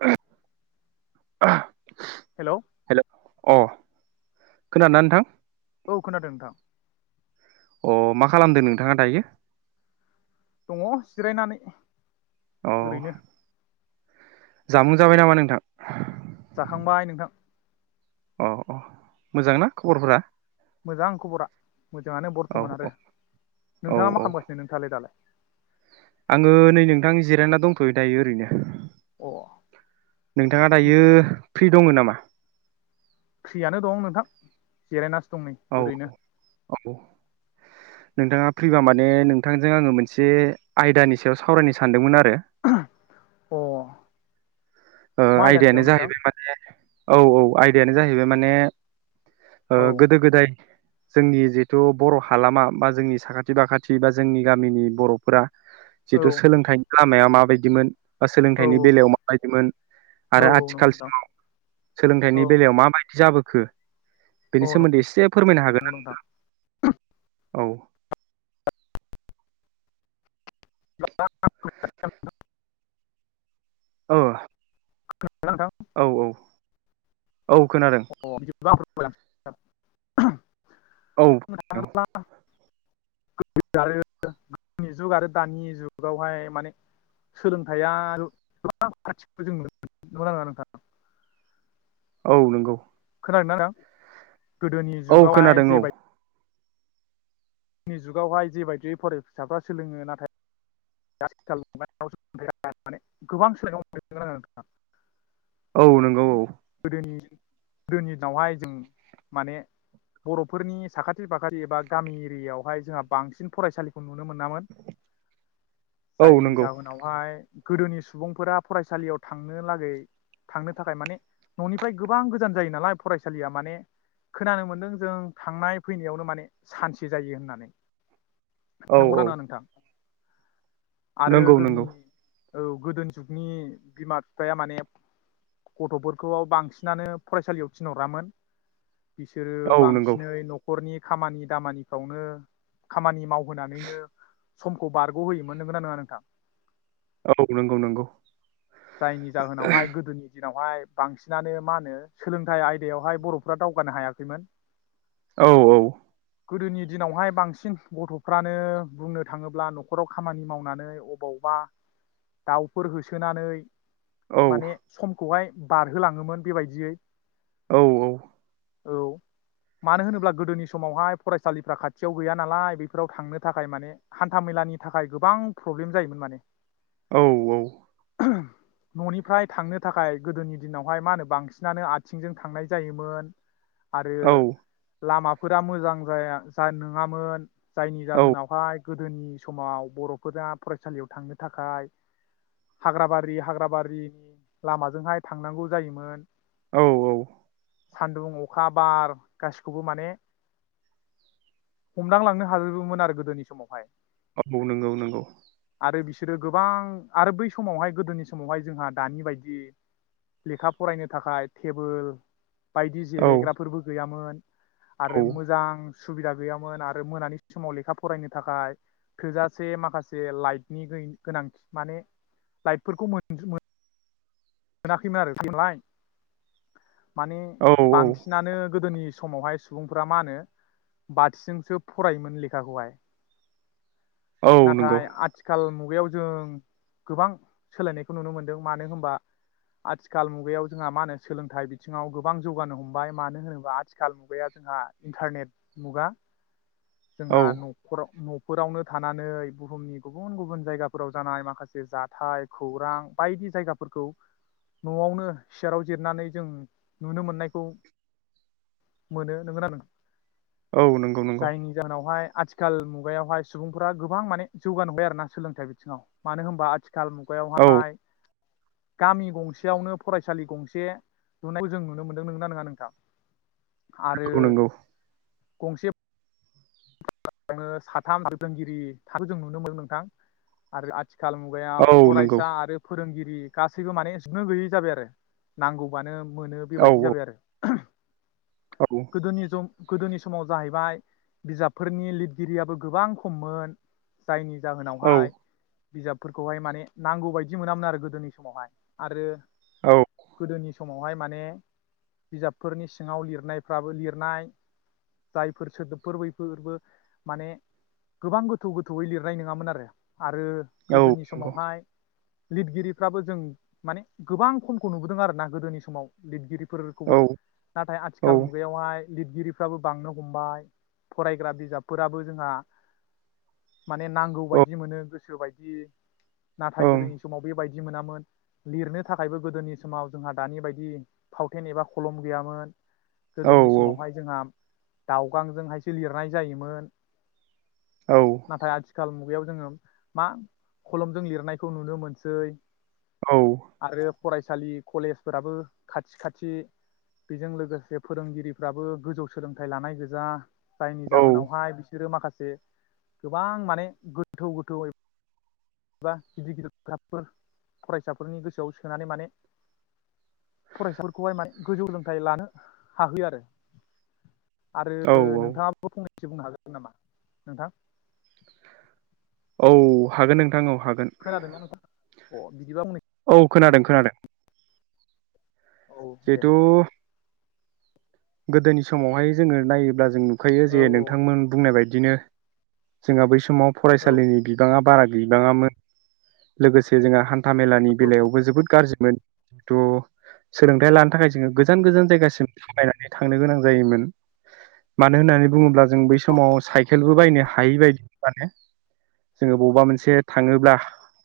[unintelligible] Hello hello अ खोनादोंना नोंथां? औ खोनादों नोंथां। अ मा खालामदों नोंथाङा दायो? दङ जिरायनानै। अ ओरैनो। जामुं जाबाय नामा नोंथां? जाखांबाय नोंथां। अ अ मोजांना खबरफोरा? खबरा मोजाङानो औ बर्थमान औ आरो। औ नोंथाङा मा खालामगासिनो नोंथाङालाय दालाय? आंङो नै नोंथां जिरायना दंथयो दायो ओरैनो अ नोंथाङा दायो फ्रि दङ नामा? फ्रियानो दं नोंथां जिरायनास औ औ नोंथाङा फैबा माने नोंथांजों आंङो मोनसे आयदानि सायाव सावरायनो सानदोंमोन आरो हो अ ओ मा आयदानि आयदायानो सायाव नोंथां जाहैबाय माने औ औ आय जाहैबाय माने ओ औ गोदो गोदाय जोंनि जिहेथु बर हालामा बा जोंनि साखाथि फाखाथि बा जोंनि गामिनि बर फोरा जिथु सोलोंथाइ लामाया माबायदिमोन? बा औ सोलोंथाइनि बेलायाव माबायदिमोन? औ आरो औ नंगौ नोंथां आथिखालसिमाव औ सोलोंथाइनि बेलायाव माबायदि जाबो खो बेनि औ सोमोन्दै एसे फोरमायनो हागोना नोंथां औ [unintelligible] औ [unintelligible] औ औ औ खोनादों [unintelligible] [unintelligible] औ औ गोदोनि जुग आरो दानि जुगआवहाय माने सोलोंथाइया गोबां फाराखथिखौ जों नु नो मोनदों नंगौ ना नङा नोंथां औ नंगौ खोनादों ना नोंथां गोदोनि औ जुगावहाय खोनादों जेबाय औ गोदोनि जुगावहाय जेबायदियै फरायसाफ्रा सोलोङो नाथाय [unintelligible] गोबां सोलायनाय मोनहैगोन आरों नोंथाङा औ नंगौ औ गोदोनि दिनावहाय जों माने बर'फोरनि साखाथि फाखाथि एबा गामि एरियायावहाय जोंहा बांसिन फरायसालिखौ नयो नुनो मोनामोन औ जायनि नंगौ जाहोनावहाय गोदोनि सुबुंफोरा फरायसालियाव थांनो लागै थांनो थाखाय माने न'निफ्राय गोबां गोजान जायो नालाय फरायसालिया माने खोनानो मोनदों जों थांनाय फैनायावनो माने सान्से जायो होननानै औ नंगौना औ नङा नोंथां आरो नंगौ गोदोनि नंगौ औ गोदो जुगनि बिमा बिफाया माने गथ'फोर खौआव बांसिनानो फरायसालियाव थिनहरामोन बिसोरो औ नंगौ बांसिनै न'खरनि खामानि दामानिखौनो खामानि माव होनानैनो समखौ बारग' होयोमोन नोंगोनना नङा नोंथां औ नंगौ नंगौ जायनि जाहोनावहाय गोदोनि दि नावहाय बांसिनानो मा होनो सोलोंथाइ आयदायावहाय बर'फ्रा दावगानो हायाखैमोन औ औ गोदोनि दिनावहाय बांसिन गथ'फ्रानो बुंनो थाङोब्ला न'खराव खामानि मावनानै अबावबा दाउफोर होसोनानै औ माने समखौहाय बारहोलाङोमोन बेबायदियै औ औ औ मानो होनोब्ला गोदोनि समावहाय फरायसालिफ्रा खाथियाव गैया नालाय बेफोराव थांनो थाखाय माने हान्था मेलानि थाखाय गोबां प्रब्लेम जायोमोन माने औ औ [inaudible] न'निफ्राय थांनो थाखाय गोदोनि दिनावहाय मा होनो बांसिनानो आथिंजों थांनाय जायोमोन आरो लामाफोरा मोजां जाया जान नङामोन जायनि औ जाहोनावहाय गोदोनि समाव बर'फोरा फरायसालियाव थांनो थाखाय हाग्राबारि हाग्रा बारिनि लामाजोंहाय थांनांगौ जायोमोन औ औ सान्दुं अखा बार गासिखौबो माने हमदांलांनो हाजोबोमोन आरो गोदोनि समावहाय औ नंगौ नंगौ आरो बिसोरो गोबां आरो बै समावहाय गोदोनि सम समावहाय जोंहा दानि बायदि लेखा फरायनो थाखाय टेबोल बायदि औ जिरेग्राफोरबो गैयामोन आरो औ मोजां सुबिदा गैयामोन आरो मोनानि समाव लेखा फरायनो थाखाय थोजासे माखासे लाइटनि गोनांथि माने लाइटफोरखौ मोन [unintelligible] मोनाखैमोन आरो बिदि मोन नालाय माने औ औ बांसिनानो गोदोनि समावहाय सुबुंफोरा मा होनो बाथिजोंसो फरायोमोन लेखाखौहाय औ नंगौ नाथाय आथिखाल मु बगायाव जों गोबां सोलायनायखौ नुनो मोनदों मानो होनबा आथिखाल मुगायाव जोंहा मा होनो सोलोंथाइ बिथिङाव गोबां जौगानो हमबाय मानो होनोबा आथिखाल मुगाया जोंहा इन्टारनेट मुगा जोंहा औ न'खराव न फोरावनो थानानै बुहुमनि गुबुन गुबुन जायगाफोराव जानाय माखासे जाथाय खौरां बायदि जायगाफोरखौ न'आवनो सियाराव जिरनानै जों नुनो मोननायखौ मोनो नंगोना नों औ नंगौ नंगौ जायनि जाहोनावहाय आथिखाल मुगायावहाय सुबुंफोरा गोबां माने जौगानो हमबाय आरो ना सोलोंथाइ बिथिङाव मानो होमबा आथिाखाल‌ थिखाल औ मुगायावहाय गामि गंसेयावनो फरायसालि गंसे लुनायखौ जों नुनो मोनदों नोंगोना नोङा नोंथां? नोंगौ आरो नोंगौ गंसे साथाम फोरोंगिरि थाखो जों नुनो मोन नोंथां आरो आथिखाल औ मुगायाव नंगौ फरायसा आरो फोरोंगिरि गासैबो माने जोबनो गैयै जाबाय आरो नांगौबानो मोनो औ बेबायदि जाबाय आरो औ गोदोनि ज गोदोनि समाव जाहैबाय बिजाबफोरनि लिदगिरियाबो गोबां खममोन जायनि औ जाहोनावहाय बिजाबफोरखौहाय माने नांगौ बायदि मोनामोन आरो गोदोनि समावहाय आरो औ गोदोनि स समावहाय माने बिजाबफोरनि सिङाव लिरनायफ्राबो लिरनाय जायफोर सोदोब। फोर बैफोरबो माने गोबां गोथौ गोथौयै लिरनाय नङामोन आरो आरो औ गोदोनि नंगौ समावहाय लिदगिरिफ्राबो जों माने गोबां खमखौ नुबोदों आरोना गोदोनि समाव लिदगिरि फोरखौबो औ नाथाय औ आथिखाल मुगायावहाय लिदगिरिफ्राबो बांनो हमबाय। फरायग्रा बिजाबफोराबो जोंहा माने नांगौ औ बायदि मोनो गोसो बायद दि नाथाय ओं गोदोनि समाव बेबायद दि मोनामोन लिरनो थाखायबो गोदोनि समाव जोंहा दानि बायदि फावथेन एबा खलम गैयामोन। औ गोदोनि समावहाय जोंहा दाउ। गांजोंहायसो लिरनाय जायोमोन। औ नाथाय आथिखाल मु बेयाव जोङो मा खलमजों लिरनायखौ नुनो मोनसै। आरो फराय सालि कलेजफोराबो खाथि खाथि बिजों लोगोसे फोरोंगिरिफ्राबो गोजौ सोलोंथाइ लानाय गोज जा जायनि जाहोनावहाय बिसोरो माखा से गोबां माने गोथौ गोथौयै एबा गिदिर गिदिर खोथाबफोर फरायसाफोरनि गोसोआव सोनानै माने फरायसाफोरखौहाय माने गोजौ सोलोंथाइ लानो हाहोयो आरो। औ ओ नोंथाङाबो फंनैसो बुंनो हागोन। नामा नोंथां। औ हागोन नोंथां औ। हागोन खोनादोंना नोंथाङा अ बिदिबा बुंनाय। औ खोनादों खोनादों। औ दे। जिहेथु गोदोनि समावहाय जोङो नायोब्ला जों नु खायो औ जे औ नोंथांमोन बुंनाय बायद दिनो जोंहा बै समाव फराय औ सालिनि बिबाङा बारा गैबाङामोन लोगोसे जोंहा हान थामेलानि बेलायावबो जोबोद गाज्रिमोन। थ' सोलोंथायाइ लानो थाखाय जोङो गोजान गोजान जायगासिम थाबायनानै थांनो गोनां जायोमोन मानो होननानै बुङोब्ला जों बै समाव साइकेलबो बायनो हायि बायदिमोन माने। जोङो बबेबा मोनसे थाङोब्ला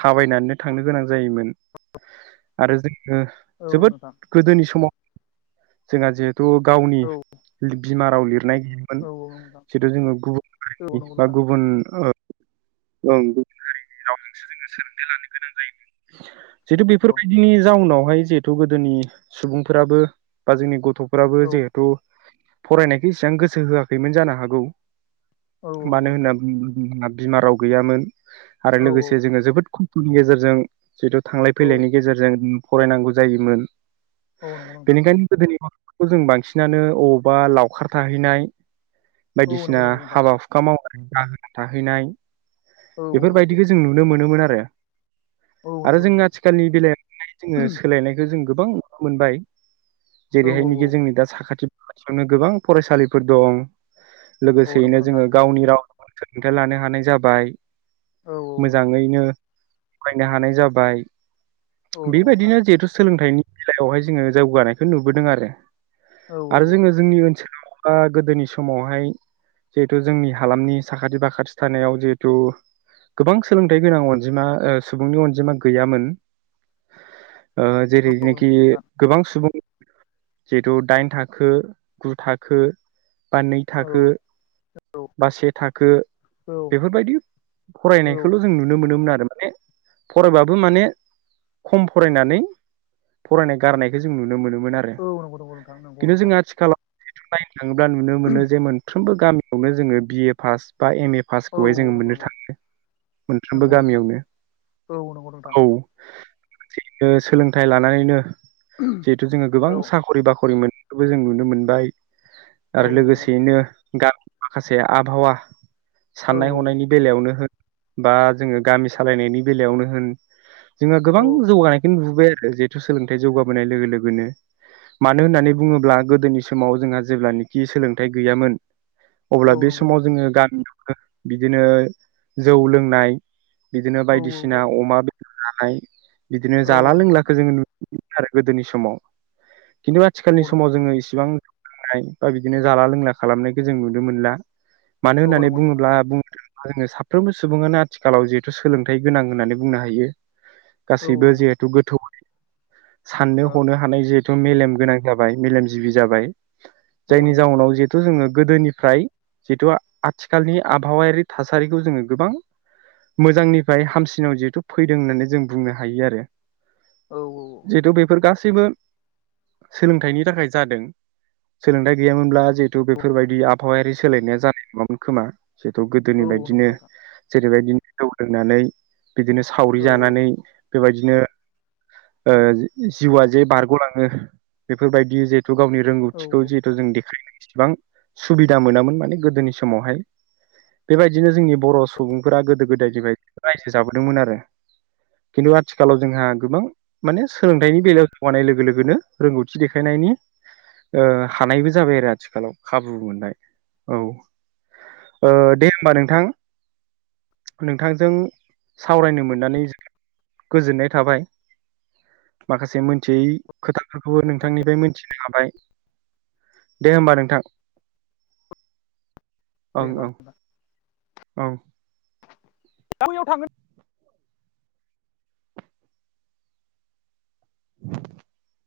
थाबायनानैनो थांनो गोनां जायोमोन। आरो जोङो औ जोबोद नोंथां गोदोनि समाव जोंहा जे थ' गावनि औ बिमा गाव लिर नाय गैयोमोन औ औ नोंथां जिथु जोङो गुबुन औ हारिनि नंगौ बा नोंथां गुबुन औ गुबुन हारिनि रावजोंसो जोङो सोलोंथाइ लानो गोनां जायोमोन। जितु औ बेफोरबायदिनि जाउनाव हवाय जेथु गोदोनि सुबुंफोराबो बा जोंनि गथ गथ'फ्राबो औ जिहेथु फरायनायखौ इसां गोसो होआखैमोन जानो हागौ। औ मानो नंगौ नोंथां होनना [unintelligible] बिमा राव गैयामोन। आरो औ लोगोसे जोङो जोबोद खम नि गेजेरजों जितु थांलाय औ फैलायनि गेजेरजों फरायनांगौ जायोमोन औ नंगौ नोंथां बेनिखायनो गोदोनि माव खौ जों बांसिनानो अबावबा लावखार थाहैनाय औ बायदिसिना नंगौ नंगौ नोंथां हाबा हुखा मावनाय दाहोना थाहैनाय औ औ नंगौ बेफोरबायदिखो जों नुनो मोनोमोन आरो। रो। औ आरो नंगौ जों नोंथां आथिखालनि बेलायाव जोङो सोलायनायखो जों गोबां नुनो मोनबाय। औ जेरैहायनोखि औ जोंनि दा साखाथि खाथियावनो गोबां फरायसालिफोर दं। औ औ नंगौ लोगोसेयैनो नोंथां जोङो गावनि राव सोलोंथाइ लानो हानाय जाब बाइ। औ मोजाङैनो बायनो हानाय जाबाय औ नंगौ नोंथां बेबायदिनो जिहेथु सोलोंथाइनि दावहाय जोङो जौगानायखौ नुबोदों आरो औ औ आरो औ जोङो जोंनि ओनसोलाव गोदोनि समावहाय जिहेथु जोंनि हालामनि साखाथि फाखाथि थानायाव जिहेु थह गोबां सोलोंथाइ गोनां अनजिमा सुबुंनि अनजिमा गैयामोन औ नंगौ जेरैनाखि नोंथां गोबां सुबुं जिहेतु दाइन थाखो गु थाखो बा नै औ औ थाखो औ बा से थाखो बेफोर फरायनायखौल' जों नुनो मोन नु मोन आरो माने फरायबाबो माने खम फरायनानै फरायनाय गारनायखौ जों नुनो मोनोमो औ नंगौ नंगौ नंथां नंगौ नंगौ [unintelligible] थाङोब्ला नुनो मोनो जे मोनफ्रोमबो गामियावनो जोङो बिए ए पास ए बा एम ए पा औ खौहाय जोङो औ नंगौ मोननो नंगौ थाङो मोनफ्रोमबो नंगौ नोंथां गामियावनो औ नंगौ नोंथां औ सोलोंथाइ लानानैनो जिहेथु जोङो औ गोबां साखरि बाखरि मोन बेखौबो जों नुनो मोनबाय औ आरो लोगोसेयैनो गामिनि माखासे आबहावा औ साननाय हनायनि बेलायावनो हो बा जोङो गामि सालायनायनि बेलायावनो होन जोङो औ गोबां जौगानायखौनो नुबाय जिहेथु सोलोंथाइ जौगाबोनाय लोगो लोगोनो मानो होननानै बुङोब्ला गोदोनि समाव जोंहा जेब्लानोखि सोलोंथाइ गैयामोन। अब्ला औ बे नंगौ समाव नोंथां जोङो गामियाव बिदिनो जौ लोंनाय बिदिनो औ बायदिसिना अमा जानाय बिदिनो औ जाला औ नंगौ लोंलाखौ नोंथां जोङो नुनो आरो गोदोनि समाव खिन्थु औ आथिखालनि नंगौ समाव नोंथां जोङो इसिबां नाय बा बिदिनो जाला लोंला खालामनायखौ जों नुनो मोनला। मानो औ होननानै नंगौ नोंथां बुङोब्ला बुंथों जोङो साफ्रोमबो सुबुङानो आथिखालाव जिहेथु सोलोंथाइ गोनां होननानै बुंनो हायो औ गासैबो नंगौ नोंथां जिहेथु गोथौ साननो औ हनो हानाय जेहे थ' मेलेम गोनां जाबाय मेलेमजिबि जाबाय औ जायनि नंगौ नोंथां जाउनाव जिहेथु जोङो गोदोनिफ्राय जिथु आ आथिखालनि आबहावायारि थासारिखौ जोङो गोबां मोजांनिफ्राय हामसिनाव जिहेथु फैदों होननानै जों बुंनो हायो आरो औ जिहेतु बेफोर गास गासैबो सोलोंथाइनि थाखाय जादों सोलोंथाइ गैयामोनब्ला जिहेतु औ बेफोरबायदि आबहावायारि सोलायनाया जानाय नङामोन खोमा जिथु औ गोदोनि नंगौ बायदिनो नोंथां बेबायदिनो जौ लोंनानै बिदिनो सावरि औ औ जानानै बेबायदिनो ओ औ जिउआ जे बारग'लाङो बेफोरबायदि जे थ' गावनि रोंगौथिखौ औ जिहेथु जों देखाय इसेबां सुबिदा मोनामोन माने गोदोनि समावहाय बेबायदि बिदिनो जोंनि बर' सुबुंफोरा गोदो गोदायनिफ्राय रायजो जाबोदोंमोन आरो खिन्थु आथिखालाव जोंहा गोबां माने सोलोंथाइनि बेलायाव जौगानाय लोगो लोगोनो रोंगौथि देखायनायनि हानायबो जाबाय आरो आथिखालाव खाबु मोनबाय औ ओ दे हबा नोंथां नोंथांजों सावरायनो मोननानै जोबोद गोजोननाय थाबाय माखासे मोनथियै खोथाफोरखौबो नोंथांनिफ्राय मिथि [unintelligible] दे होमबा नोंथां [unintelligible] औ [unintelligible] थांगोन [inaudible]